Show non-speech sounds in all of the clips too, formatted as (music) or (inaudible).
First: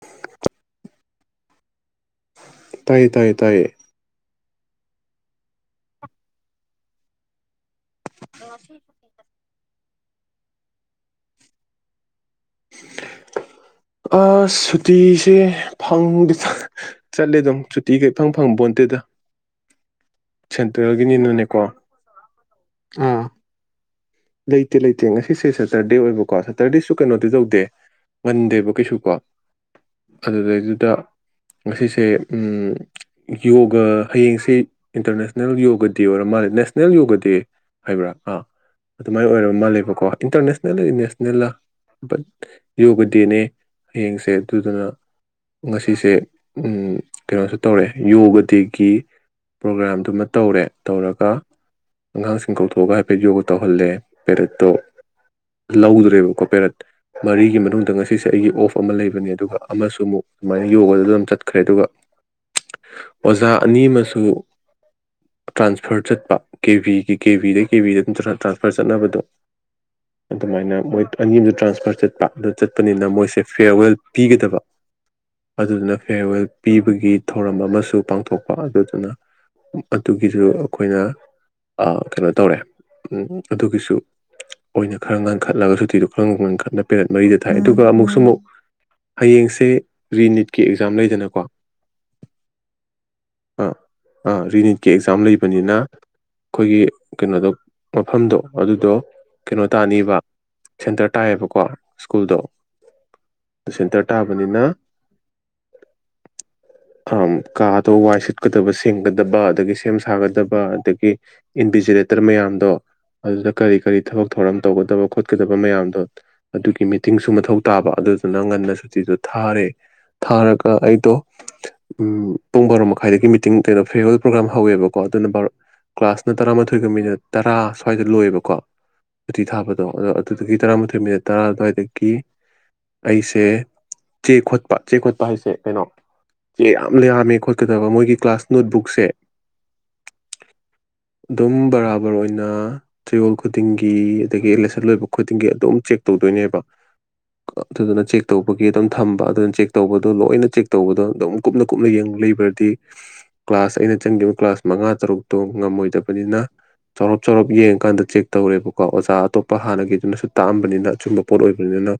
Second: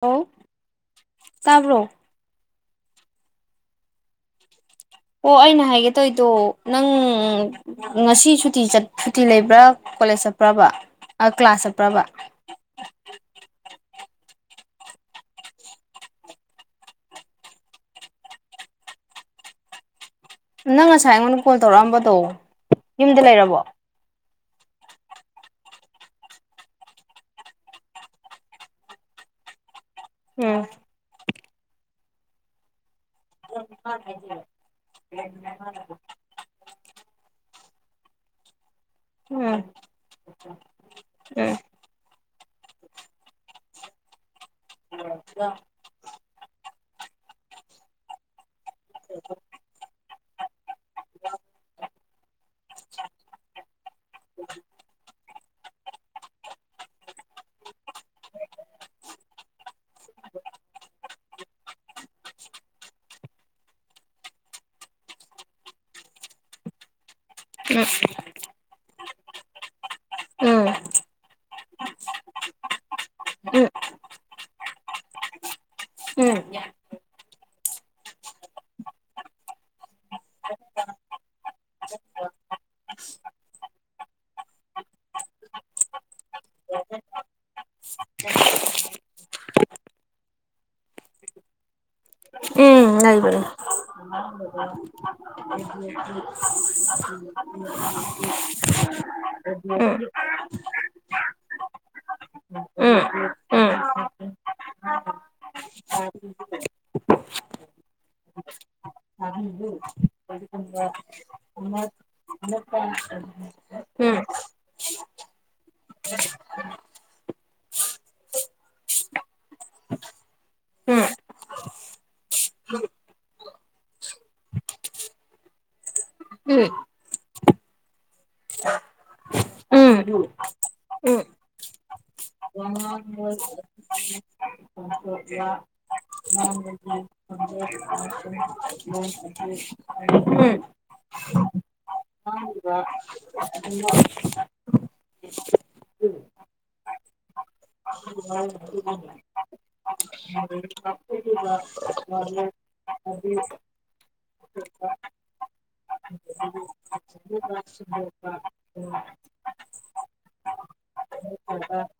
ꯍꯂ ꯇꯥꯕ꯭ꯔꯣ ꯇꯥꯏꯌꯦ ꯇꯥꯏꯌꯦ ꯇꯥꯏꯌꯦ ꯑꯣ ꯑꯩꯅ ꯍꯥꯏꯒꯦ ꯇꯧꯗꯣ ꯅꯪ ꯉꯁꯤ ꯁꯨꯇꯤ ꯁꯨꯇꯤ ꯂꯩꯕ꯭ꯔꯥ ꯀꯣꯂꯦꯖ ꯆꯠꯄ꯭ꯔꯕ ꯀ꯭ꯂꯥꯁ ꯆꯠꯄ꯭ꯔꯕ ꯑꯁ ꯁꯨꯇꯤꯁꯦ ꯐꯪꯗꯤ ꯆꯠꯂꯦ ꯑꯗꯨꯝ ꯁꯨꯇꯤꯒꯩ ꯏ ꯐꯪ ꯐꯪꯕꯣꯟꯇꯦꯗ ꯅꯪ ꯉꯁꯥꯏ ꯑꯩꯉꯣꯟꯗ ꯀꯣꯜ ꯁꯦꯟꯇ꯭ꯔꯦꯜꯒꯤꯅꯤꯅꯅꯦꯀꯣ ꯇꯧꯔꯛꯑꯝꯕꯗꯣ ꯌꯨꯝꯗ ꯑꯥ ꯂꯩꯔꯕꯣ ꯂꯩꯇꯦ ꯂꯩꯇꯦ ꯉꯁꯤꯁꯦ ꯁꯇꯔꯗꯦ ꯑꯣꯏꯕꯀꯣ ꯁꯇꯔꯗꯦꯁꯨ ꯀꯩꯅꯣꯗꯤ ꯇꯧꯗꯦ ꯉꯟꯗꯦꯕ ꯀꯩꯁꯨ ꯀꯣ ꯎꯝ ꯑꯗꯨꯗꯩꯗꯨꯗ ꯉꯁꯤꯁꯦ ꯌꯣꯒ ꯍꯌꯦꯡꯁꯤ ꯏꯟꯇꯔꯅꯦꯁꯅꯦꯜ ꯌꯣꯒ ꯗꯦ ꯑꯣꯏꯔ ꯃꯥꯜꯂꯦ ꯅꯦꯁꯅꯦꯜ ꯌꯣꯒ ꯗꯦ ꯍꯥꯏꯕ꯭ꯔꯥ ꯑꯥ ꯑꯗꯨꯃꯥꯏꯅ ꯑꯣꯏꯔ ꯎꯝ ꯃꯥꯜꯂꯦꯕꯀꯣ ꯏꯟꯇꯔꯅꯦꯁꯅꯦꯜ ꯅꯦꯁꯅꯦꯜꯅ ꯎꯝ ꯌꯣꯒꯗꯤꯅꯦ ꯍꯌꯦꯡꯁꯦ ꯑꯗꯨꯗꯨꯅ ꯉꯁꯤꯁꯦ ꯀꯩꯅꯣꯁꯨ ꯇꯧꯔꯛꯑꯦ ꯌꯣꯒꯗꯤ ꯒꯤ ꯄ꯭ꯔꯣꯒ꯭ꯔꯥꯝꯗꯨ ꯇꯧꯔꯦ ꯇꯧꯔꯒ ꯑꯉꯥꯡꯁꯤꯡ ꯀꯧꯊꯣꯛꯑꯒ ꯍꯥꯏꯐꯦꯠ ꯌꯣꯒ ꯇꯧꯔꯦ ꯂꯧꯗ꯭ꯔꯦꯕꯀꯣ ꯄꯦꯔꯠ ꯃꯔꯤꯒꯤ ꯃꯅꯨꯡꯗ ꯉꯁꯤꯁꯦ ꯑꯩꯒꯤ ꯑꯣꯐ ꯑꯃ ꯂꯩꯕꯅꯦ ꯑꯗꯨꯒ ꯑꯃꯁꯨ ꯑꯃꯨꯛ ꯑꯗꯨꯃꯥꯏꯅ ꯌꯣꯒꯗꯨꯗ ꯑꯗꯨꯝ ꯆꯠꯈ꯭ꯔꯦ ꯑꯗꯨꯒ ꯑꯣꯖꯥ ꯑꯅꯤ ꯑꯃꯁꯨ ꯇ꯭ꯔꯥꯟꯁꯐꯔ ꯆꯠꯄ ꯀꯦ ꯕꯤꯒꯤ ꯀꯕꯤꯤꯗ ꯀꯦꯕꯤꯗ ꯅꯔ ꯇ ꯆꯠꯅꯕꯗꯣ ꯎꯝ ꯑꯗꯨꯃꯥꯏꯅ ꯃꯣꯏ ꯑꯅꯤ ꯇ꯭ꯔꯥꯟꯁꯐꯔ ꯆꯠꯄ ꯑꯗꯨ ꯆꯠꯄꯅꯤꯅ ꯃꯣꯏꯁꯦ ꯎꯝ ꯐꯤꯌꯔꯋꯦꯜ ꯄꯤꯒꯗꯕ ꯑꯗꯨꯗꯨꯅ ꯐꯦꯌꯔꯋꯦꯜ ꯄꯤꯕꯒꯤ ꯊꯧꯔꯝ ꯑꯃꯁꯨ ꯄꯥꯡꯊꯣꯛꯄ ꯑꯗꯨꯗꯨꯅ ꯑꯗꯨꯒꯤꯁꯨ ꯑꯩꯈꯣꯏꯅ ꯀꯩꯅꯣ ꯇꯧꯔꯦ ꯑꯗꯨꯒꯤꯁꯨ ꯑꯣꯏꯅ ꯈꯔ ꯉꯟꯈꯠꯂꯒ ꯁꯨꯇꯤꯗꯣ ꯈꯔ ꯉꯟꯈꯠꯅ ꯄꯦꯔꯦꯠ ꯃꯔꯤꯗ ꯊꯥꯏ ꯑꯗꯨꯒ ꯑꯃꯨꯛꯁꯨ ꯑꯃꯨꯛ ꯍꯌꯦꯡꯁꯦ ꯔꯤꯅꯤꯠꯀꯤ ꯑꯦꯛꯖꯥꯝ ꯂꯩꯗꯅꯀꯣ ꯂꯩꯕ ꯑ ꯔꯔꯤꯅꯤꯀꯤ ꯑꯦꯛꯖꯝ ꯂꯩ (unintelligible) ꯗꯣ ꯑꯗꯨꯗꯣ ꯀꯩꯅꯣ ꯃ ꯇꯥꯅꯤꯕ ꯁꯦꯟꯇꯔ ꯇꯥꯏꯌꯦꯕꯀꯣ ꯁ꯭ꯀꯨꯜꯗꯣ ꯎꯝ ꯎꯝ ꯎꯝ ꯎꯝ ꯎꯝ ꯎꯝ ꯁꯦꯟꯇꯔ ꯇꯥꯕꯅꯤꯅ ꯀꯥꯗꯣ ꯋꯥꯏ ꯁꯤꯠꯀꯗꯕ ꯁꯦꯡꯒꯗꯕ ꯑꯗꯒꯤ ꯁꯦꯝ ꯁꯥꯒꯗꯕ ꯑꯗꯒꯤ ꯏꯟꯚꯤꯖꯤꯔꯦꯇꯔ ꯃꯌꯥꯝꯗꯣ ꯑꯗꯨꯗ ꯀꯔꯤ ꯀꯔꯤ ꯊꯕꯛ ꯊꯧꯔꯝ ꯇꯧꯒꯗꯕ ꯈꯣꯠꯀꯗꯕ ꯃꯌꯥꯝꯗꯣ ꯑꯗꯨꯒꯤ ꯃꯤꯇꯤꯡꯁꯨ ꯃꯊꯧ ꯇꯥꯕ ꯑꯗꯨꯗꯨꯅ ꯉꯟꯅ ꯁꯨꯇꯤꯗꯣ ꯊꯥꯔꯦ ꯊꯥꯔꯒ ꯑꯩꯗꯣ ꯄꯨꯡ ꯕꯥꯔꯣ ꯃꯈꯥꯏꯗꯒꯤ ꯃꯤꯇꯤꯡ ꯀꯩꯅꯣ ꯐꯦꯔꯋꯦꯜ ꯄ꯭ꯔꯣꯒ꯭ꯔꯥꯝ ꯍꯧꯋꯦꯕꯀꯣ ꯑꯗꯨꯅ ꯀ꯭ꯂꯥꯁꯅ ꯇꯔꯥꯃꯥꯊꯣꯏꯒ ꯃꯤꯅꯠ ꯇꯔꯥ ꯁ꯭ꯋꯥꯏꯗ ꯂꯣꯏꯌꯦꯕꯀꯣ ꯁꯇꯤ ꯊꯥꯕꯗꯣ ꯑꯗꯣ ꯑꯗꯨꯗꯒꯤ ꯇꯔꯥꯃꯥꯊꯣꯏ ꯃꯤꯅꯠ ꯇꯔꯥ ꯑꯗꯨꯋꯥꯏꯗꯒꯤ ꯑꯩꯁꯦ ꯆꯦ ꯈꯣꯠꯄ ꯄꯠ ꯆ ꯆꯩ ꯈꯣꯠꯄ ꯍꯥꯏꯁꯦ ꯀꯩꯅꯣ ꯑꯦ ꯌꯥꯝ ꯌꯥꯝꯃꯦ ꯈꯣꯠꯀꯗꯕ ꯃꯣꯏꯒꯤ ꯀ꯭ꯂꯥꯁ ꯅꯣꯠꯕꯨꯛꯁꯦ ꯎꯝ ꯑꯗꯨꯝ ꯕꯔꯥꯕꯔ ꯑꯣꯏꯅ ꯆꯌꯣꯜ ꯈꯨꯗꯤꯡꯒꯤ ꯑꯗꯒꯤ ꯑꯦꯂꯦꯁꯟ ꯂꯣꯏꯕ ꯈꯨꯗꯤꯡꯒꯤ ꯑꯗꯨꯝ ꯆꯦꯛ ꯇꯧꯗꯣꯏꯅꯦꯕ ꯑꯗꯨꯗꯨꯅ ꯆꯦꯛ ꯇꯧꯕꯒꯤ ꯑꯗꯨꯝ ꯊꯝꯕ ꯑꯗꯨꯅ ꯆꯦꯛ ꯇꯧꯕꯗꯣ ꯂꯣꯏꯅ ꯆꯦꯛ ꯇꯧꯕꯗꯣ ꯑꯗꯨꯝ ꯀꯨꯞꯅ ꯀꯨꯞꯅꯡ ꯂꯩꯕ꯭ꯔꯗꯤ ꯀ꯭ꯂꯥꯁ ꯑꯩꯅ ꯆꯪꯈꯤꯕ ꯀ꯭ꯂꯥꯁ ꯃꯉꯥ ꯇꯔꯨꯛꯇꯣ ꯉꯝꯃꯣꯏꯗꯕꯅꯤꯅ ꯆꯥꯎꯔꯞ ꯆꯥꯎꯔꯞ ꯌꯦꯡ ꯀꯀꯥꯟꯗ ꯆꯦꯛ ꯇꯧꯔꯦꯕꯀꯣ ꯑꯣꯖꯥ ꯑꯇꯣꯞꯄ ꯍꯥꯟꯅꯒꯤꯗꯨꯅꯁꯨ ꯇꯥꯛꯑꯝꯕꯅꯤꯅ ꯑꯆꯨꯝꯕ ꯄꯣꯠ ꯑꯣꯏꯕꯅꯤꯅ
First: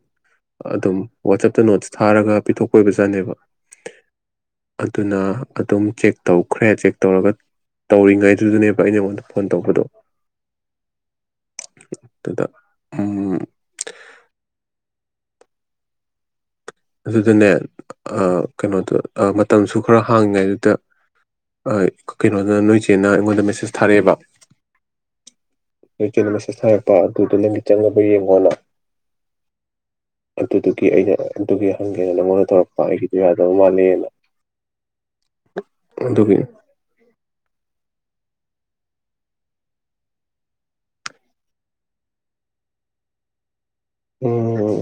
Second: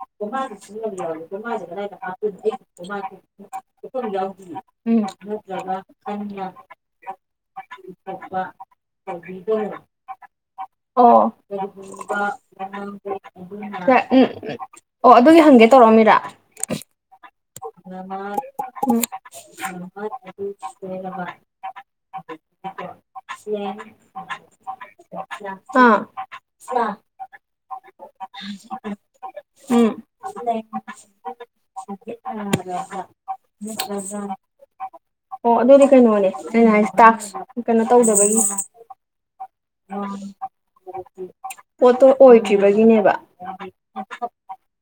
ꯑꯗꯨꯝ ꯋꯥꯆꯞꯇ ꯅꯣꯠꯁ ꯊꯥꯔꯒ ꯄꯤꯊꯣꯛꯄ ꯑꯣꯏꯕꯖꯥꯠꯅꯦꯕ ꯎꯝ ꯑꯗꯨꯅ ꯑꯗꯨꯝ ꯆꯦꯛ ꯇꯧꯈ꯭ꯔꯦ ꯆꯦꯛ ꯇꯧꯔꯒ ꯇꯧꯔꯤꯉꯩꯗꯨꯗꯨꯅꯦꯕ ꯑꯩꯉꯣꯟꯗ ꯐꯣꯟ ꯇꯧꯕꯗꯣ ꯑꯣ ꯎꯝ ꯑꯗ ꯎꯝ ꯎꯝ ꯎꯝ ꯑꯣ ꯑꯗꯨꯒꯤ ꯍꯪꯒꯦ ꯇꯧꯔꯛꯑꯝꯃꯤꯔꯥ ꯑꯗꯨꯗꯅꯦ ꯀꯩꯅꯣꯗꯣ ꯎꯝ ꯃꯇꯝꯁꯨ ꯈꯔ ꯍꯥꯡꯉꯤꯉꯩꯗꯨꯗ ꯀꯩꯅꯣꯗ ꯅꯣꯏ ꯆꯦꯅ ꯑꯩꯉꯣꯟꯗ ꯃꯦꯁꯦꯖ ꯊꯥꯔꯛꯑꯦꯕ ꯑꯥ ꯅꯣꯏꯆꯦꯅ ꯃꯦꯁꯦꯖ ꯊꯥꯔꯛꯄ ꯑꯗꯨꯗꯣ ꯅꯪꯒꯤ ꯆꯪꯉꯕ ꯌꯦꯡꯉꯣꯅ ꯎꯝ ꯑꯗꯨꯗꯨꯒꯤ ꯑꯩꯅ ꯑꯗꯨꯒꯤ ꯍꯪꯒꯦꯅ ꯅ ꯃꯣꯟꯗ ꯇꯧꯔꯛꯄ ꯑꯩꯒꯤꯗ ꯌꯥꯗꯕ ꯃꯥꯜꯂꯤꯅ ꯑꯣ ꯑꯗꯨꯗꯤ ꯀꯩꯅꯣꯅꯦ ꯑꯩꯅ ꯍꯥꯏꯁ ꯇꯥꯛꯁ ꯀꯩꯅꯣ ꯇꯧꯗꯕꯒꯤ ꯄꯣꯠꯇꯣ ꯑꯣꯏ꯭ꯔꯤꯕꯒꯤꯅꯦꯕ ꯑꯣꯝ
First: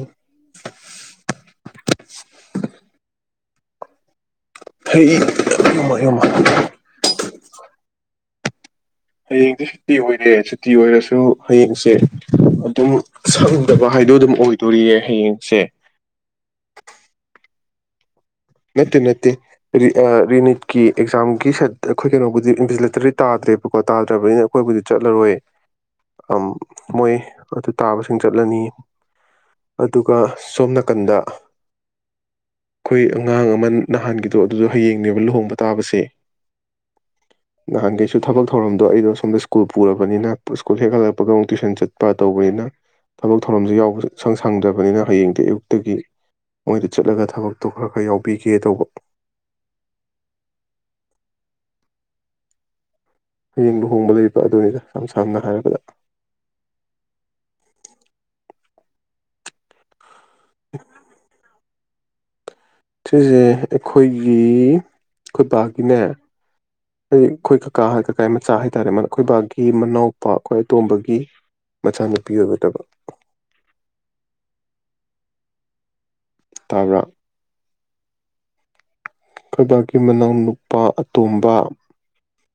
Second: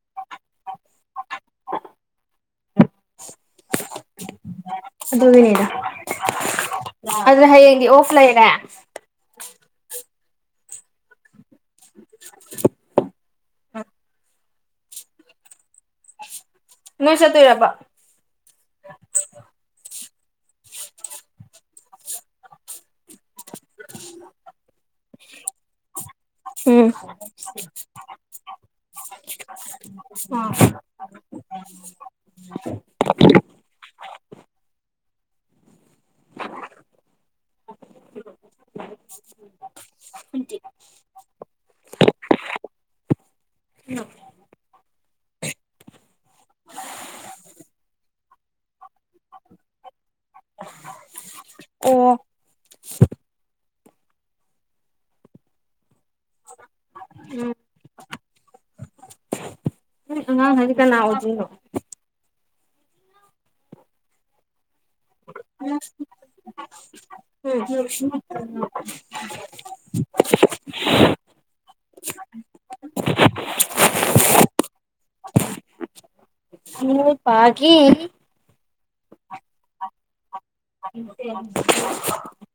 ꯍꯩ ꯌꯃ ꯌꯃ ꯑꯗꯨꯅ ꯍꯌꯦꯡꯗꯤ ꯑꯣꯐ ꯂꯩꯔꯦ ꯍꯌꯦꯡꯗꯤ ꯁꯨꯇꯤ ꯑꯣꯏꯔꯦ ꯁꯨꯇꯤ ꯑꯣꯏꯔꯁꯨ ꯍꯌꯦꯡꯁꯦ ꯑꯗꯨꯝ ꯁꯪꯗꯕ ꯍꯥꯏꯗꯣ ꯑꯗꯨꯝ ꯑꯣꯏꯗꯣꯔꯤꯌꯦ ꯍꯌꯦꯡꯁꯦ ꯆꯠꯇꯨꯔꯄꯥ ꯅꯠꯇꯦ ꯅꯠꯇꯦ ꯔꯤꯅꯤꯠꯀꯤ ꯑꯦꯛꯖꯥꯝꯒꯤ ꯁ ꯑꯩꯈꯣꯏ ꯀꯩꯅꯣꯕꯨꯗꯤꯚꯖꯤꯂꯦꯇꯔꯤ ꯇꯥꯗ꯭ꯔꯦꯕꯀꯣ ꯇꯥꯗ꯭ꯔꯕꯅꯤꯅ ꯑꯩꯈꯣꯏꯕꯨꯗꯤ ꯆꯠꯂꯔꯣꯏ ꯑꯝ, ꯎꯝ ꯃꯣꯏ ꯑꯗꯨ ꯇꯥꯕꯁꯤꯡ ꯆꯠꯂꯅꯤ ꯑꯗꯨꯒ ꯁꯣꯝ ꯅꯥꯀꯟꯗ ꯑꯩꯈꯣꯏ ꯑꯉꯥꯡ ꯑꯃ ꯅꯍꯥꯟꯒꯤꯗꯣ ꯑꯗꯨꯗꯣ ꯍꯌꯦꯡꯅꯦꯕ ꯂꯨꯍꯣꯡꯕ ꯇꯥꯕꯁꯦ ꯅꯍꯥꯟꯈꯩꯁꯨ ꯊꯕꯛ ꯊꯧꯔꯝꯗꯣ ꯑꯩꯗꯣ ꯁꯣꯝꯗ ꯁ꯭ꯀꯨꯜ ꯄꯨꯔꯕꯅꯤꯅ ꯁ꯭ꯀꯨꯜ ꯍꯦꯛ ꯍꯜꯂꯛꯄꯒ ꯑꯃꯨꯛ ꯇꯨꯋꯏꯁꯟ ꯆꯠꯄ ꯇꯧꯕꯅꯤꯅ ꯊꯕꯛ ꯊꯧꯔꯝꯁ ꯌꯥꯎꯕ ꯁꯪ ꯁꯪꯗ꯭ꯔꯕꯅꯤꯅ ꯍꯌꯦꯡꯗꯤ ꯑꯌꯨꯛꯇꯒꯤ ꯃꯣꯏꯗ ꯆꯠꯂꯒ ꯊꯕꯛꯇꯣ ꯈꯔ ꯈꯔ ꯌꯥꯎꯕꯤꯒꯦ ꯇꯧꯕ ꯑꯣ ꯍꯌꯦꯡ ꯂꯨꯍꯣꯡꯕ ꯂꯩꯕ ꯑꯗꯨꯅꯤꯗ ꯏꯁꯝ ꯁꯝꯅ ꯍꯥꯏꯔꯕꯗ ꯎ ꯑ ꯍ ꯀꯅ ꯍꯧꯗꯣ (unintelligible) ꯁꯤꯁꯦ ꯑꯩꯈꯣꯏꯒꯤ ꯑꯩꯈꯣꯏꯄꯥꯛꯀꯤꯅꯦ ꯍꯥꯏꯗꯤ ꯑꯩꯈꯣꯏ ꯀꯀꯥ ꯍꯥꯏ ꯀꯀꯥ ꯃꯆꯥ ꯍꯥꯏꯇꯥꯔꯦ ꯑꯩꯈꯣꯏꯕꯕꯥꯒꯤ ꯃꯅꯥꯎ ꯈ꯭ꯋꯥꯏ ꯑꯇꯣꯝꯕꯒꯤ ꯃꯆꯥꯅꯨꯄꯤ ꯑꯣꯏꯕꯗꯕ (unintelligible) ꯑꯩꯈꯣꯏ ꯄꯥꯒꯤ ꯀꯣꯏꯕꯥꯛꯀꯤ ꯃꯅꯥꯎꯅꯨꯄꯥ ꯑꯇꯣꯝꯕ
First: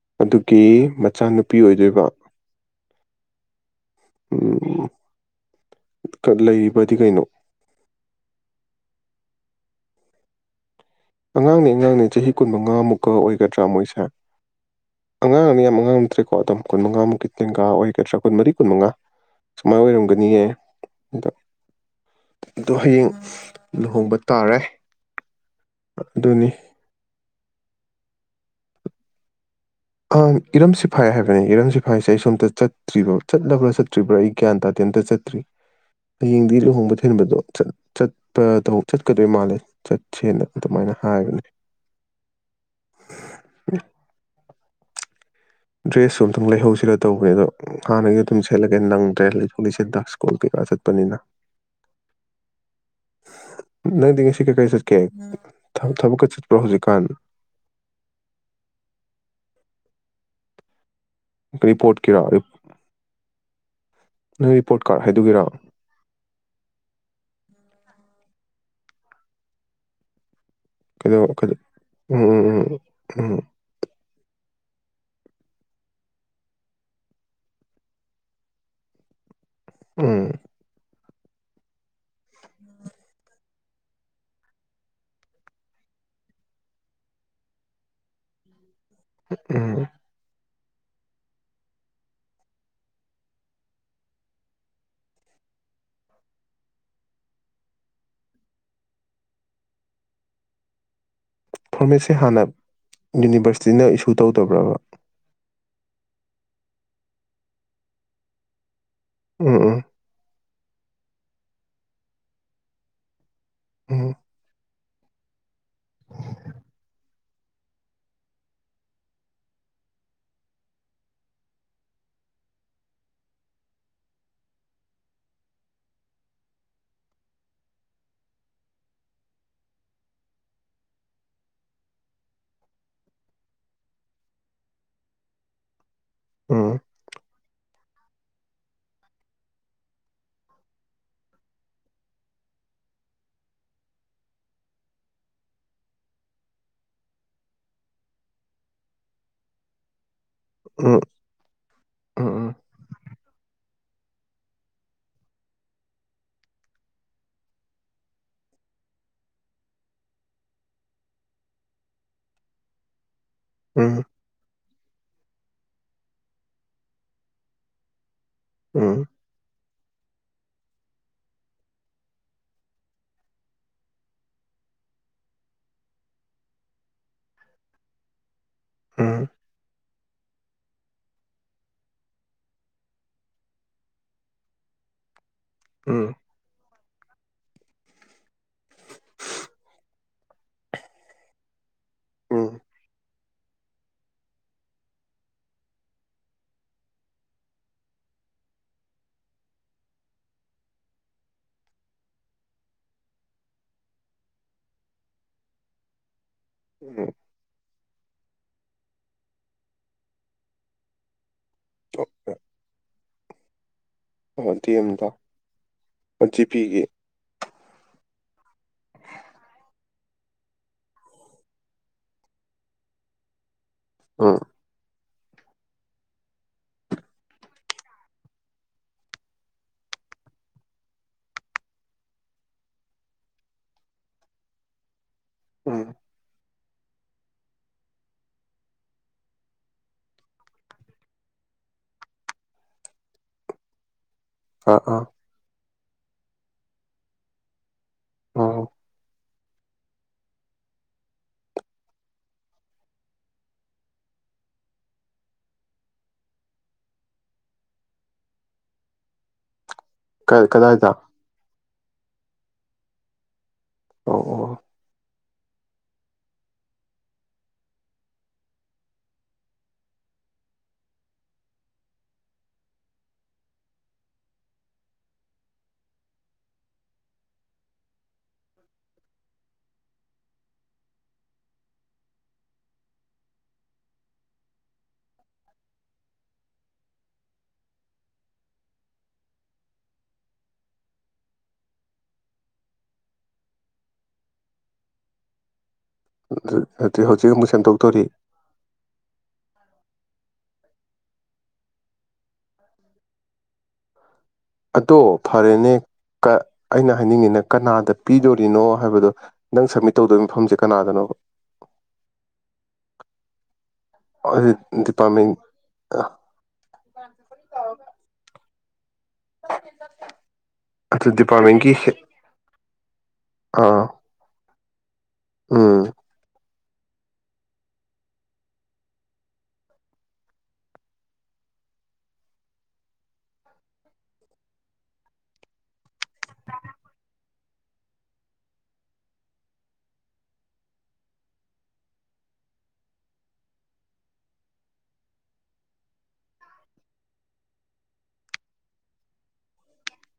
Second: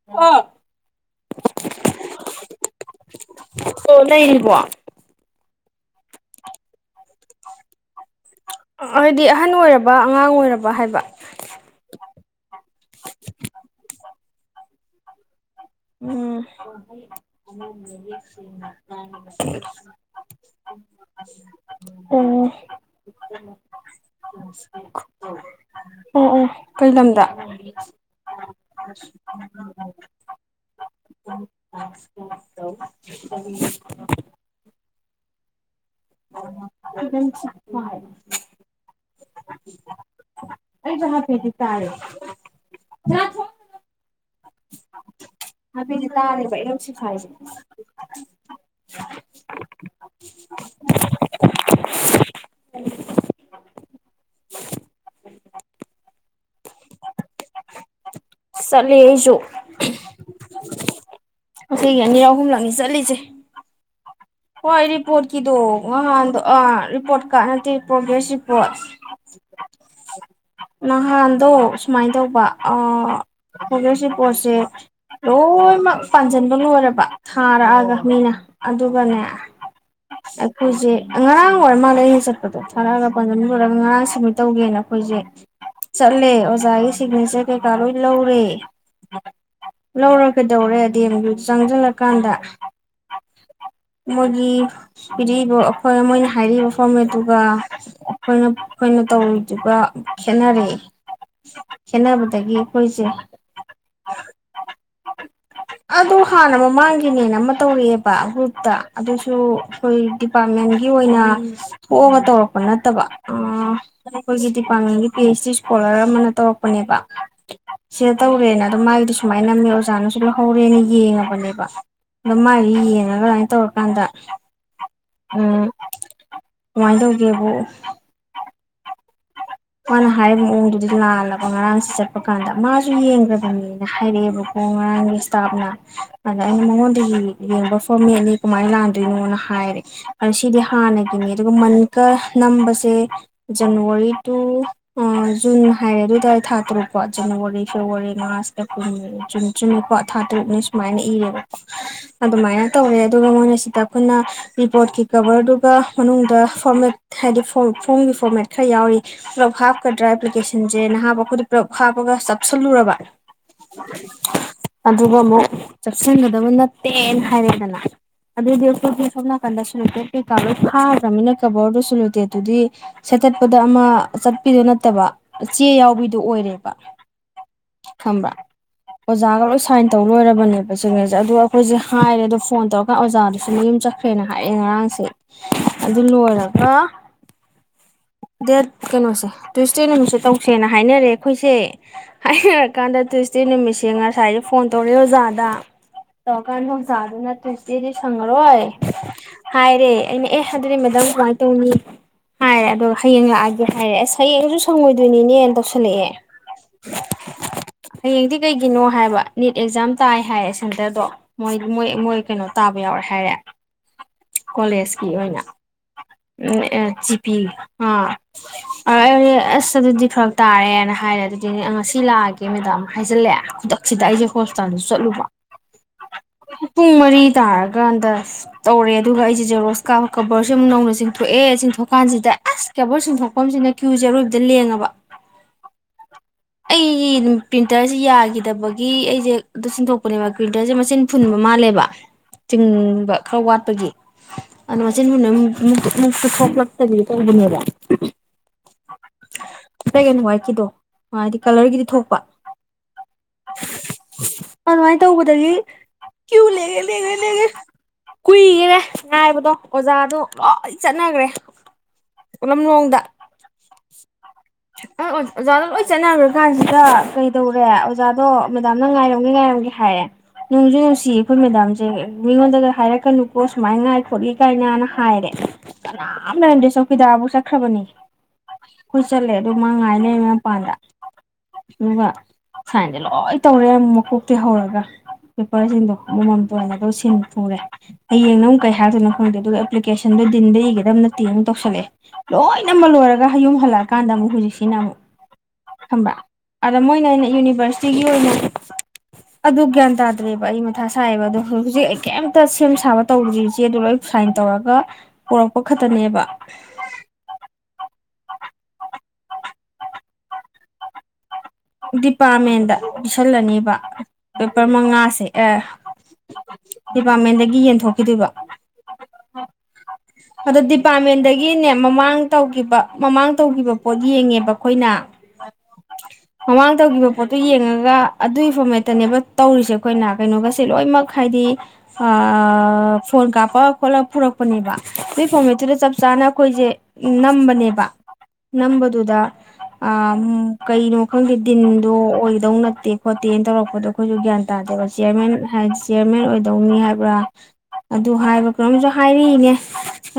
ꯑꯣ ꯑꯗꯨꯒꯤ ꯃꯆꯥꯅꯨꯄꯤ ꯑꯣꯏꯗꯣꯏꯕ ꯑꯣ ꯂꯩꯔꯤꯕꯣ ꯎꯝ ꯂꯩꯔꯤꯕꯗꯤ ꯀꯩꯅꯣ ꯍꯥꯏꯗꯤ ꯑꯍꯟ ꯑꯣꯏꯔꯕ ꯑꯉꯥꯡ ꯑꯣꯏꯔꯕ ꯍꯥꯏꯕ ꯑꯉꯥꯡꯅꯦ ꯑꯉꯥꯡꯅꯦ ꯆꯍꯤ ꯀꯨꯟꯃꯉꯥꯃꯨꯛꯀ ꯑꯣꯏꯒꯗ꯭ꯔꯥ ꯃꯣꯏꯁꯦ ꯑꯉꯥꯡꯅꯤ ꯌꯥꯝ ꯑꯉꯥꯡ ꯅꯠꯇ꯭ꯔꯦꯀꯣ ꯎꯝ ꯑꯣꯝ ꯀꯨꯟꯃꯉꯥꯃꯨꯛꯀꯤ ꯇꯦꯡꯀꯥ ꯑꯣꯏꯒꯗ꯭ꯔꯥꯣ ꯀꯨꯟ ꯃꯔꯤ ꯀꯨꯟꯃꯉꯥ ꯁꯨꯃꯥꯏꯅ ꯑꯣꯏꯔꯝꯒꯅꯤꯌꯦ (unintelligible) ꯎꯝ ꯑꯗꯣ ꯍꯌꯦꯡ ꯂꯨꯍꯣꯡꯕ ꯇꯥꯔꯦ ꯑꯣ ꯑꯗꯨꯅꯤ ꯑꯣ ꯀꯩ ꯂꯝꯗ ꯑꯪ ꯏꯔꯝ ꯁꯤꯐꯥꯏ ꯍꯥꯏꯕꯅꯤ ꯏꯔꯝ ꯁꯤꯐꯥꯏꯁꯦ ꯑꯩ ꯁꯣꯝꯇ ꯆꯠꯇ꯭ꯔꯤꯕ꯭ꯔꯥ ꯆꯠꯂꯕ꯭ꯔꯥ ꯆꯠꯇ꯭ꯔꯤꯕ꯭ꯔꯥ ꯑꯩ ꯒ꯭ꯌꯥꯟ ꯇꯥꯗꯦ ꯑꯃꯇ ꯆꯠꯇ꯭ꯔꯤ ꯍꯌꯦꯡꯗꯤ ꯂꯨꯍꯣꯡꯕ ꯊꯤꯟꯕꯗꯣ ꯆꯠꯄꯗ ꯆꯠꯀꯗꯣꯏ ꯃꯥꯜꯂꯦ ꯆꯠꯁꯦꯅ ꯑꯗꯨꯃꯥꯏꯅ ꯍꯥꯏꯕꯅꯦ (unintelligible) ꯍꯥꯏꯐꯦꯠꯇꯤ ꯗ꯭ꯔꯦꯁꯁꯨ ꯑꯝꯇꯪ ꯇꯥꯔꯦꯕ ꯑꯦꯝ ꯂꯩꯍꯧꯁꯤꯔ ꯁꯤꯐꯥꯏꯁꯦ ꯇꯧꯕꯅꯦ ꯑꯗꯣ ꯍꯥꯟꯅꯒꯤ ꯑꯗꯨꯝ ꯁꯦꯠꯂꯒꯦ ꯅꯪꯗ꯭ꯔꯦ ꯂꯤꯊꯣꯂꯤꯁꯦ ꯗꯛꯁ ꯀꯣꯜ ꯀꯩꯀꯥ ꯆꯠꯄꯅꯤꯅ ꯅꯪꯗꯤ ꯉꯁꯤ ꯀꯩꯀꯩ ꯆꯠꯀꯦ ꯊꯕꯛꯀ ꯆꯠꯄ꯭ꯔꯣ ꯍꯧꯖꯤꯛꯀꯥꯟ ꯆꯂꯁꯨ ꯑꯩꯁꯨ ꯉꯁꯤꯒꯤ ꯔꯤꯄꯣꯔꯠꯀꯤꯔꯣ ꯑꯅꯤꯔꯥ ꯔꯤ- ꯑꯍꯨꯝꯂꯛꯅꯤ ꯆꯠꯂꯤꯁꯦ ꯅꯪ ꯔꯤꯄꯣꯔꯠ ꯀꯥꯔꯠ ꯍꯣꯏꯔꯤꯄꯣꯠ ꯍꯥꯏꯗꯨꯒꯤꯔꯣ ꯀꯗꯣ ꯔꯤꯄꯣꯔꯠ ꯀꯥꯔꯠ ꯅꯠꯇꯦ ꯄ꯭ꯔꯣꯒ꯭ꯔꯦꯁ ꯔꯤꯄꯣꯔꯠ ꯀꯩꯗꯧ ꯅꯍꯥꯟꯗꯣ ꯀꯩꯗꯧ ꯁꯨꯃꯥꯏꯅ ꯎꯝ ꯎꯝ ꯎꯝ ꯎꯝ ꯇꯧꯕꯁꯤ ꯄꯣꯠꯁꯦ ꯂꯣꯏꯅꯃꯛ ꯄꯥꯟꯁꯤꯟꯕ ꯂꯣꯏꯔꯕ ꯊꯥꯔꯛꯑꯒ ꯃꯤꯅ ꯑꯗꯨꯒꯅꯦ ꯎꯝ ꯑꯩꯈꯣꯏꯖꯤ ꯉꯔꯥꯡ ꯑꯣꯏꯔ ꯃꯥꯜꯂꯦ ꯑꯁꯦ ꯆꯠꯄꯗꯣ ꯊꯥꯔꯛꯑꯒ ꯄꯥꯟꯖ ꯂꯣꯏꯔꯒ ꯉꯔꯥꯡ ꯁꯦꯃꯤꯠ ꯇꯧꯒꯦꯅ ꯑꯩꯈꯣꯏꯁꯦ ꯆꯠꯂꯦ ꯑꯣꯖꯥꯒꯤ ꯁꯤꯒꯅꯦꯆꯔ ꯀꯩꯀꯥ ꯂꯣꯏ ꯂꯧꯔꯦ ꯎꯝ ꯂꯧꯔ ꯀꯩꯗꯧꯔꯦ ꯑꯗꯦꯝꯗꯨ ꯆꯪꯁꯤꯜꯂꯀꯥꯟꯗ ꯃꯣꯏꯒꯤ ꯄꯤꯔꯛꯏꯕ ꯑꯩꯣꯏ ꯃꯣꯏꯅ ꯍꯥꯏꯔꯛꯏꯕ ꯐꯣꯔꯃꯦꯠꯇꯨꯒ ꯑꯩꯈꯣꯏꯅ ꯑꯩꯈꯣꯏꯅ ꯇꯧꯔꯤꯗꯨꯒ ꯁꯟꯅꯔꯤ ꯐꯣꯔꯃꯦꯠꯁꯦ ꯍꯥꯟꯅ ꯌꯨꯅꯤꯚꯔꯁꯤꯇꯤꯅ ꯏꯁꯨ ꯇꯧꯗꯕ꯭ꯔꯕ ꯑꯗꯨ ꯍꯥꯟꯅ ꯃꯃꯥꯡꯒꯤꯅꯦꯅ ꯑꯃ ꯇꯧꯔꯛꯑꯦꯕ ꯒ꯭ꯔꯨꯞꯇ ꯑꯗꯨꯁꯨ ꯎꯝ ꯎꯝ ꯑꯩꯈꯣꯏ ꯗꯤꯄꯥꯔꯠꯃꯦꯟꯒꯤ ꯑꯣꯏꯅ ꯊꯣꯛꯑꯒ ꯇꯧꯔꯛꯄ ꯅꯠꯇꯕ ꯎꯝ ꯑꯣ ꯀꯣꯗꯤ ꯄꯥꯡꯗꯤ ꯄꯤ ꯑꯩꯩꯆ ꯗꯤ ꯏꯁꯀꯣꯂꯔ ꯑꯃꯅ ꯇꯧꯔꯛꯄꯅꯦꯕ ꯁꯤꯗ ꯇꯧꯔꯦꯅ ꯑꯗꯣ ꯃꯥꯒꯤꯗꯤ ꯁꯨꯃꯥꯏꯅ ꯅꯝꯃꯦ ꯑꯣꯖꯥꯅꯁꯨ ꯂꯧꯍꯧꯔꯦꯅ ꯌꯦꯡꯉꯕꯅꯦꯕ ꯑꯗꯣ ꯃꯥꯒꯤꯗꯨ ꯌꯦꯡꯉꯒ ꯑꯗꯨꯃꯥꯏꯅ ꯇꯧꯔꯀꯥꯟꯗ ꯎꯝ ꯀꯃꯥꯏꯅ ꯇꯧꯒꯦꯕ ꯃꯥꯅ ꯍꯥꯏꯔꯤꯕ ꯃꯑꯣꯡꯗꯨꯗꯤ ꯂꯥꯜꯂꯕ ꯉꯔꯥꯡꯁꯤ ꯆꯠꯄ ꯀꯥꯟꯗ ꯃꯥꯁꯨ ꯌꯦꯡꯈ꯭ꯔꯕꯅꯦꯅ ꯍꯥꯏꯔꯛꯑꯦꯕꯀꯣ ꯉꯔꯥꯡꯒꯤ ꯏꯁꯇꯥꯞꯅ ꯑꯗ ꯑꯩꯅ ꯃꯉꯣꯟꯗꯒꯤ ꯌꯦꯡꯕ ꯐꯣꯔ ꯃꯤ ꯑꯅꯤ ꯀꯃꯥꯏꯅ ꯂꯥꯟꯗꯣꯏꯅꯣꯅ ꯍꯥꯏꯔꯦ ꯑꯣ ꯁꯤꯗꯤ ꯍꯥꯟꯅꯒꯤꯅꯤ ꯑꯗꯨꯒ ꯃꯟꯀ ꯅꯝꯕꯁꯦ ꯖꯅꯋꯥꯔꯤ ꯇꯨ ꯖꯨꯟ ꯍꯥꯏ ꯑꯗꯨꯗ ꯊꯥ ꯇꯔꯨꯛꯀꯣ ꯖꯅꯋꯥꯔꯤ ꯐꯦꯕꯋꯥꯔꯤ ꯃꯥꯔꯁꯇ ꯀ ꯖꯨꯟ ꯆꯨꯝꯃꯤꯄꯣ ꯊꯥ ꯇꯔꯨꯛꯅꯤ ꯁꯨꯃꯥꯏꯅ ꯏꯔꯦꯕꯀꯣ ꯑꯗꯨꯃꯥꯏꯅ ꯇꯧꯔꯦ ꯑꯗꯨꯒ ꯃꯣꯏꯅ ꯁꯤꯗ ꯑꯩꯈꯣꯏꯅ ꯔꯤꯄꯣꯔꯠꯀꯤ ꯀꯕꯔꯗꯨꯒ ꯃꯅꯨꯡꯗ ꯐꯣꯔꯃꯦꯠ ꯍꯥꯏꯗꯤ ꯐꯣꯝꯒꯤ ꯐꯣꯔꯃꯦꯠ ꯈꯔ ꯌꯥꯎꯔꯤ ꯄꯨꯂꯞ ꯍꯥꯞꯀꯗ꯭ꯔꯥ ꯑꯦꯄ꯭ꯂꯤꯀꯦꯁꯟꯁꯦ ꯅꯍꯥ ꯃꯈ ꯑꯩꯈꯣꯏꯗ ꯄꯨꯂꯞ ꯍꯥꯞꯄꯒ ꯆꯥꯞꯁꯤꯜꯂꯨꯔꯕ ꯎꯝ ꯑꯗꯨꯒ ꯑꯃꯨꯛ ꯆꯥꯛꯁꯤꯟꯒꯗꯕ ꯅꯠꯇꯦꯅ ꯍꯥꯏꯔꯦꯗꯅ ꯑꯗꯨꯗꯣꯦꯗꯤꯁꯝꯅ ꯀꯟꯗꯁꯟ ꯎꯠꯇꯦ ꯀꯩꯀꯥꯕꯔ ꯐꯥꯗ꯭ꯔꯃꯤꯅ ꯀꯕꯔꯗꯨꯁꯨꯂꯨꯇꯦ ꯑꯗꯨꯗꯤ ꯁꯦꯠꯇꯠꯄꯗ ꯑꯃ ꯆꯠꯄꯤꯗꯨ ꯅꯠꯇꯕ ꯆꯦ ꯌꯥꯎꯕꯤꯗꯨꯣ ꯑꯣꯏꯔꯦꯕ ꯈꯪꯕ꯭ꯔꯥ ꯑꯣꯖꯥꯒ ꯂꯣꯏ ꯁꯥꯏꯟ ꯇꯧ ꯂꯣꯏꯔꯕꯅꯦꯕ ꯆꯨꯉꯦꯁꯦ ꯑꯗ ꯑꯩꯈꯣꯏꯁꯦ ꯍꯥꯏꯔꯦ ꯑꯗꯣ ꯐꯣꯟ ꯇꯧꯔꯀꯥꯟꯗ ꯑꯣꯖꯥꯗꯨꯁꯨ ꯌꯨꯝ ꯆꯠꯈ꯭ꯔꯦꯅ ꯍꯥꯏꯌꯦꯦ ꯉꯔꯥꯡꯁꯦ ꯑꯗꯨ ꯂꯣꯏꯔꯒ ꯗꯦꯠ ꯀꯩꯅꯣꯁꯦ ꯇ꯭ꯨꯁꯗꯦ ꯅꯨꯃꯤꯠꯁꯦ ꯇꯧꯁꯦꯅ ꯍꯥꯏꯅꯔꯦ ꯑꯩꯈꯣꯏꯁꯦ ꯍꯥꯏ ꯀꯥꯟꯗ ꯇ꯭ꯁꯗꯦ ꯅꯨꯃꯤꯠꯁꯦ ꯉꯁꯥꯏꯁꯦ ꯐꯣꯟ ꯇꯧꯔꯛꯑꯦ ꯑꯣꯖꯥꯗ ꯇꯧꯔꯀꯥꯟꯗ ꯑꯣꯖꯥꯗꯨꯅ ꯇ꯭ꯨꯁꯗꯦꯗꯤ ꯁꯪꯉꯔꯣꯏ ꯍꯥꯏꯔꯦ ꯑꯩꯅ ꯑꯦ ꯑꯗꯨꯗꯤ ꯃꯦꯗꯥꯝ ꯀꯃꯥꯏꯅ ꯇꯧꯅꯤ ꯍꯥꯏꯔꯦ ꯑꯗꯣ ꯍꯌꯦꯡ ꯂꯥꯛꯑꯒꯦ ꯍꯥꯏꯔꯦ ꯑꯁ ꯍꯌꯦꯡꯁꯨ ꯁꯪꯉꯣꯏꯗꯣꯏꯅꯤꯅꯦꯅ ꯇꯧꯁꯜꯂꯛꯑꯦ ꯎꯝ ꯍꯌꯦꯡꯗꯤ ꯀꯩꯒꯤꯅꯣ ꯍꯥꯏꯕ ꯅꯤꯠ ꯑꯦꯛꯖꯥꯝ ꯇꯥꯏ ꯍꯥꯏꯔꯦ ꯁꯦꯟꯇꯔꯗꯣ ꯃꯣꯏ ꯃꯣꯏ ꯃꯣꯏ ꯀꯩꯅꯣ ꯇꯥꯕ ꯌꯥꯎꯔꯦ ꯍꯥꯏꯔꯦ ꯑꯣ ꯗꯤ ꯀꯣꯂꯦꯖꯀꯤ ꯑꯦꯝꯗ ꯑꯣꯏꯅ ꯑꯣ ꯖꯤ ꯄꯤꯒꯤ ꯖꯤ ꯄꯤ ꯑ ꯑꯩꯗꯤ ꯑꯁ ꯑꯗꯨꯗꯤ ꯐꯔꯛ ꯇꯥꯔꯦꯅ ꯍꯥꯏꯔꯦ ꯑꯗꯨꯗꯤ ꯉꯁꯤ ꯂꯥꯛꯑꯒꯦ ꯃꯦꯗꯥꯝ ꯍꯥꯏꯖꯤꯜꯂꯛꯑꯦ ꯈꯨꯗꯛ ꯁꯤꯗ ꯑꯩꯁꯦ ꯎꯝ ꯍꯣꯁꯄꯤꯇꯥꯜꯗꯁꯨ ꯆꯠꯂꯨꯕ ꯄꯨꯡ ꯃꯔꯤ ꯇꯥꯔꯀꯥꯟꯗ ꯇꯧꯔꯦ ꯑꯗꯨꯒ ꯑꯩꯁꯦ ꯖꯦꯔꯣꯁꯀꯥ ꯀꯕꯔꯁꯦ ꯑꯃꯨꯛ ꯅꯧꯅ ꯆꯤꯡꯊꯣꯛꯑꯦ ꯆꯤꯡꯊꯣꯛꯀꯥꯟꯁꯤꯗ ꯑꯁ ꯀꯦꯕꯣꯔ ꯁꯤꯟꯊꯣꯛꯐꯝꯁꯤꯅ ꯀ꯭ꯌꯨꯁꯦ ꯑꯔꯣꯏꯕꯗ ꯂꯦꯡꯉꯕ ꯎꯝ ꯑꯩ ꯄ꯭ꯔꯤꯟꯇꯔꯁꯦ ꯌꯥꯈꯤꯗꯕꯒꯤ ꯑꯩꯁꯦ ꯑꯗꯨ ꯁꯤꯟꯊꯣꯛꯄꯅꯦꯕ ꯄ꯭ꯔꯤꯟꯇꯔꯁꯦ ꯃꯆꯤꯟ ꯐꯨꯟꯕ ꯃꯥꯜꯂꯦꯕ ꯆꯤꯡꯕ ꯈꯔ ꯋꯥꯠꯄꯒꯤ ꯑꯥ ꯑꯥ ꯑꯅꯃꯆꯤꯟ ꯍꯨꯅ ꯃꯨꯛꯇꯣ ꯃꯨꯛꯇꯣ ꯊꯣꯛꯂꯛꯇꯕꯤꯗꯣ ꯇꯧꯕꯅꯦꯕ (unintelligible) ꯑꯥ ꯕ꯭ꯂꯦꯛ ꯑꯦꯟ ꯋꯥ꯭ꯋꯥꯏꯠꯀꯤꯗꯣꯗꯤ ꯀꯂꯔꯒꯤꯗꯤ ꯊꯣꯛꯄ ꯑꯗꯨꯃꯥꯏꯅ ꯇꯧꯕꯗꯒꯤ ꯀ꯭ꯌꯨ ꯂꯦꯡꯉꯦ ꯂꯦꯡꯉꯦ ꯂꯦꯡꯉꯦ ꯀꯨꯏꯒꯔꯦ ꯉꯥꯏꯕꯗꯣ ꯑꯣꯖꯥꯗꯣ ꯀꯥꯏ ꯂꯣꯏ ꯀꯗꯥꯏꯗ ꯆꯠꯅꯈ꯭ꯔꯦ ꯂꯝꯂꯣꯡꯗ ꯑꯣ ꯑꯣ (unintelligible) ꯑꯣꯖꯥꯗꯣ ꯂꯣꯏ ꯆꯠꯅꯈ꯭ꯔ ꯀꯥꯟꯁꯤꯗ ꯀꯩꯗꯧꯔꯦ ꯑꯣꯖꯥꯗꯣ ꯃꯦꯗꯥꯝꯅ ꯉꯥꯏꯔꯝꯒꯦ ꯉꯥꯏꯔꯝꯒꯦ ꯍꯥꯏꯔꯦ ꯅꯨꯡꯖꯨ ꯅꯨꯡꯁꯤꯌꯦ ꯑꯩꯈꯣꯏ ꯃꯦꯗꯥꯝꯁꯦ ꯃꯤꯉꯣꯟꯗꯒ ꯍꯥꯏꯔꯛꯀꯅꯨꯀꯣ ꯁꯨꯃꯥꯏꯅ ꯉꯥꯏ ꯈꯣꯠꯂꯤ ꯀꯥꯏꯅꯅ ꯍꯥꯏꯔꯦ ꯀꯅꯥꯝ ꯂꯩꯔꯝꯗꯦ ꯆꯧꯀꯤꯗꯥꯔꯐꯧ ꯆꯠꯈ꯭ꯔꯕꯅꯤ ꯆꯠꯂꯦ ꯑꯗꯨ ꯃꯥ ꯉꯥꯏꯅꯩ ꯃꯄꯥꯟꯗ ꯑꯗꯨꯒ ꯁꯥꯏꯟꯗꯤ ꯂꯣꯏ ꯇꯧꯔꯦ ꯃꯀꯣꯛꯇꯤ ꯍꯧꯔꯒ ꯄꯦꯄꯔꯁꯤꯡꯗꯣ ꯑꯃꯃꯝꯇꯣ ꯑꯣꯏꯅꯗꯣ ꯁꯤꯟ ꯐꯨꯔꯦ ꯍꯌꯦꯡ ꯅ ꯑꯃꯨꯛ ꯀꯩ ꯍꯥꯏꯗꯣꯏꯅꯣ ꯈꯪꯗꯦ ꯑꯗꯨꯒ ꯑꯦꯄ꯭ꯂꯤꯀꯦꯁꯟꯗꯣ ꯗꯤꯟꯗ ꯏꯒꯗꯕ ꯅꯠꯇꯦ ꯑꯃꯨꯛ ꯇꯧꯁꯤꯜꯂꯛꯑꯦ ꯂꯣꯏꯅꯃꯛ ꯂꯣꯏꯔꯒ ꯍꯌꯨꯝ ꯍꯜꯂꯛ ꯀꯥꯟꯗ ꯑꯃꯨꯛ ꯍꯨꯖꯤꯛꯁꯤꯅ ꯑꯃꯨꯛ ꯊꯝꯕ꯭ꯔ ꯑꯗꯨ ꯑꯗ ꯑꯗꯨ ꯃꯣꯏꯅ ꯑꯩꯅ ꯍꯧꯖꯤꯛ ꯑꯃꯨꯛ ꯌꯨꯅꯤꯚꯔꯁꯤꯇꯤꯒꯤ ꯁꯦꯝꯗꯣꯛꯇꯣꯔꯤ ꯑꯣꯏꯅ ꯑꯗꯨ ꯒ꯭ꯌꯥꯟ ꯇꯥꯗ꯭ꯔꯦꯕ ꯑꯩ ꯃꯊꯥ ꯁꯥꯏꯦꯕ ꯑꯗꯣ ꯍꯧꯖꯤꯛ ꯍꯧꯖꯤꯛ ꯑꯩ ꯀꯩꯝꯇ ꯁꯦꯝ ꯁꯥꯕ ꯇꯧꯗ꯭ꯔꯤꯕꯦ ꯑꯗꯨ ꯂꯣꯏ ꯁꯥꯏꯟ ꯇꯧꯔꯒ ꯑꯗꯣ ꯄꯨꯔꯛꯄ ꯐꯔꯦꯅꯦ ꯈꯛꯇꯅꯦꯕ ꯑꯩꯅ ꯍꯥꯏꯅꯤꯡꯉꯤꯅ ꯀꯅꯥꯗ ꯄꯤꯗꯣꯔꯤꯅꯣ ꯍꯥꯏꯕꯗꯣ ꯅꯪ ꯁꯞꯃꯤꯠ ꯇꯧꯗꯣꯏ ꯃꯐꯝꯁꯦ ꯀꯅꯥꯗꯅꯣꯕ ꯗꯤꯄꯥꯔꯠꯃꯦꯟꯗ ꯄꯤꯁꯜꯂꯅꯤꯕ ꯄꯦꯄꯔ ꯃꯉꯥꯁꯦ ꯗꯤꯄꯥꯔꯠꯃꯦꯟ ꯑ ꯗꯤꯄꯥꯔꯠꯃꯦꯟꯗꯒꯤ ꯌꯦꯟꯊꯣꯛꯈꯤꯗꯣꯏꯕ ꯑꯗ ꯑꯗꯨ ꯗꯤꯄꯥꯔꯠꯃꯦꯟꯗꯒꯤꯅꯦ ꯗꯤꯄꯥꯔꯠꯃꯦꯟꯒꯤ ꯍꯦ ꯃꯃꯥꯡ ꯇꯧꯒꯤꯕ ꯃꯃꯥꯡ ꯇꯧꯈꯤꯕ ꯑꯥ ꯄꯣꯠ ꯌꯦꯡꯉꯦꯕ ꯈꯣꯏꯅ ꯎꯝ ꯃꯃꯥꯡ ꯇꯧꯈꯤꯕ ꯄꯣꯠꯇꯣ ꯌꯦꯡꯉꯒ ꯑꯗꯨꯒꯤ ꯐꯣꯔꯃꯦꯠꯇꯅꯦꯕ ꯇꯧꯔꯤꯁꯦ ꯑꯩꯈꯣꯏꯅ ꯀꯩꯅꯣꯒꯁꯦ ꯂꯣꯏꯅꯃꯛ ꯍꯥꯏꯗꯤ ꯑꯥ ꯐꯣꯟ ꯀꯥꯞꯄ ꯈꯣꯠꯂ ꯄꯨꯔꯛꯄꯅꯦꯕ ꯑꯗꯨꯏ ꯐꯣꯔꯃꯦꯠꯇꯨꯗ ꯆꯞ ꯆꯥꯅ ꯑꯩꯈꯣꯏꯁꯦ ꯅꯝꯕꯅꯦꯕ ꯅꯝꯕꯗꯨꯗ ꯑꯥꯝ ꯀꯩꯅꯣ ꯈꯪꯒꯤ ꯗꯤꯟꯗꯣ ꯑꯣꯏꯗꯧ ꯅꯠꯇꯦ ꯈꯣꯠꯇꯦꯅ ꯇꯧꯔꯛꯄꯗꯣ ꯑꯩꯈꯣꯏꯁꯨ ꯒ꯭ꯌꯥꯟ ꯇꯥꯗꯦꯕ ꯆꯤꯌꯔꯃꯦꯟ ꯆꯤꯌꯔꯃꯦꯟ ꯑꯣꯏꯗꯧꯅꯤ ꯍꯥꯏꯕ꯭ꯔꯥ ꯑꯗꯨ ꯍꯥꯏꯕ ꯀꯩꯅꯣꯝꯁꯨ ꯍꯥꯏꯔꯤꯅꯦ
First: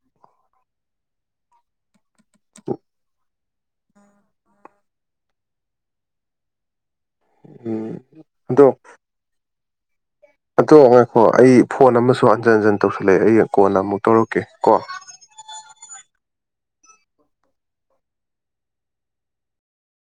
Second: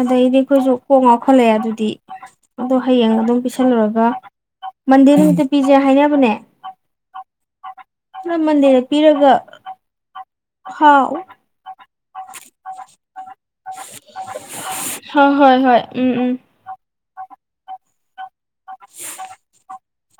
ꯑꯗꯩꯗꯤ ꯑꯩꯈꯣꯏꯁꯨ ꯀꯣꯛ ꯉꯥꯎꯈꯠꯂꯛꯑꯦ ꯑꯗꯨꯗꯤ ꯑꯗꯣ ꯍꯌꯦꯡ ꯑꯗꯨꯝ ꯄꯤꯁꯤ ꯂꯨꯔꯒ ꯃꯟꯗꯦ ꯅꯨ ꯄꯤꯖꯦ ꯍꯥꯏꯅꯕꯅꯦ ꯎꯝ ꯅ ꯑꯗꯣ ꯃꯟꯗꯦꯗ ꯄꯤꯔꯒ ꯑꯗꯣ ꯍꯥꯎ ꯉꯥꯏꯈꯣ ꯑꯩ ꯐꯣ ꯐꯣꯟ ꯑꯃꯁ ꯍꯟꯖꯟ ꯍꯟꯖꯟ ꯇꯧꯁ ꯂꯩ ꯑꯩ ꯀꯣꯟꯅ ꯑꯃꯨꯛ ꯇꯧꯔꯛꯀꯦ ꯀꯣ ꯍꯣꯏ ꯍꯣꯏ ꯍꯣꯏ ꯎꯝ ꯎꯝ (inaudible)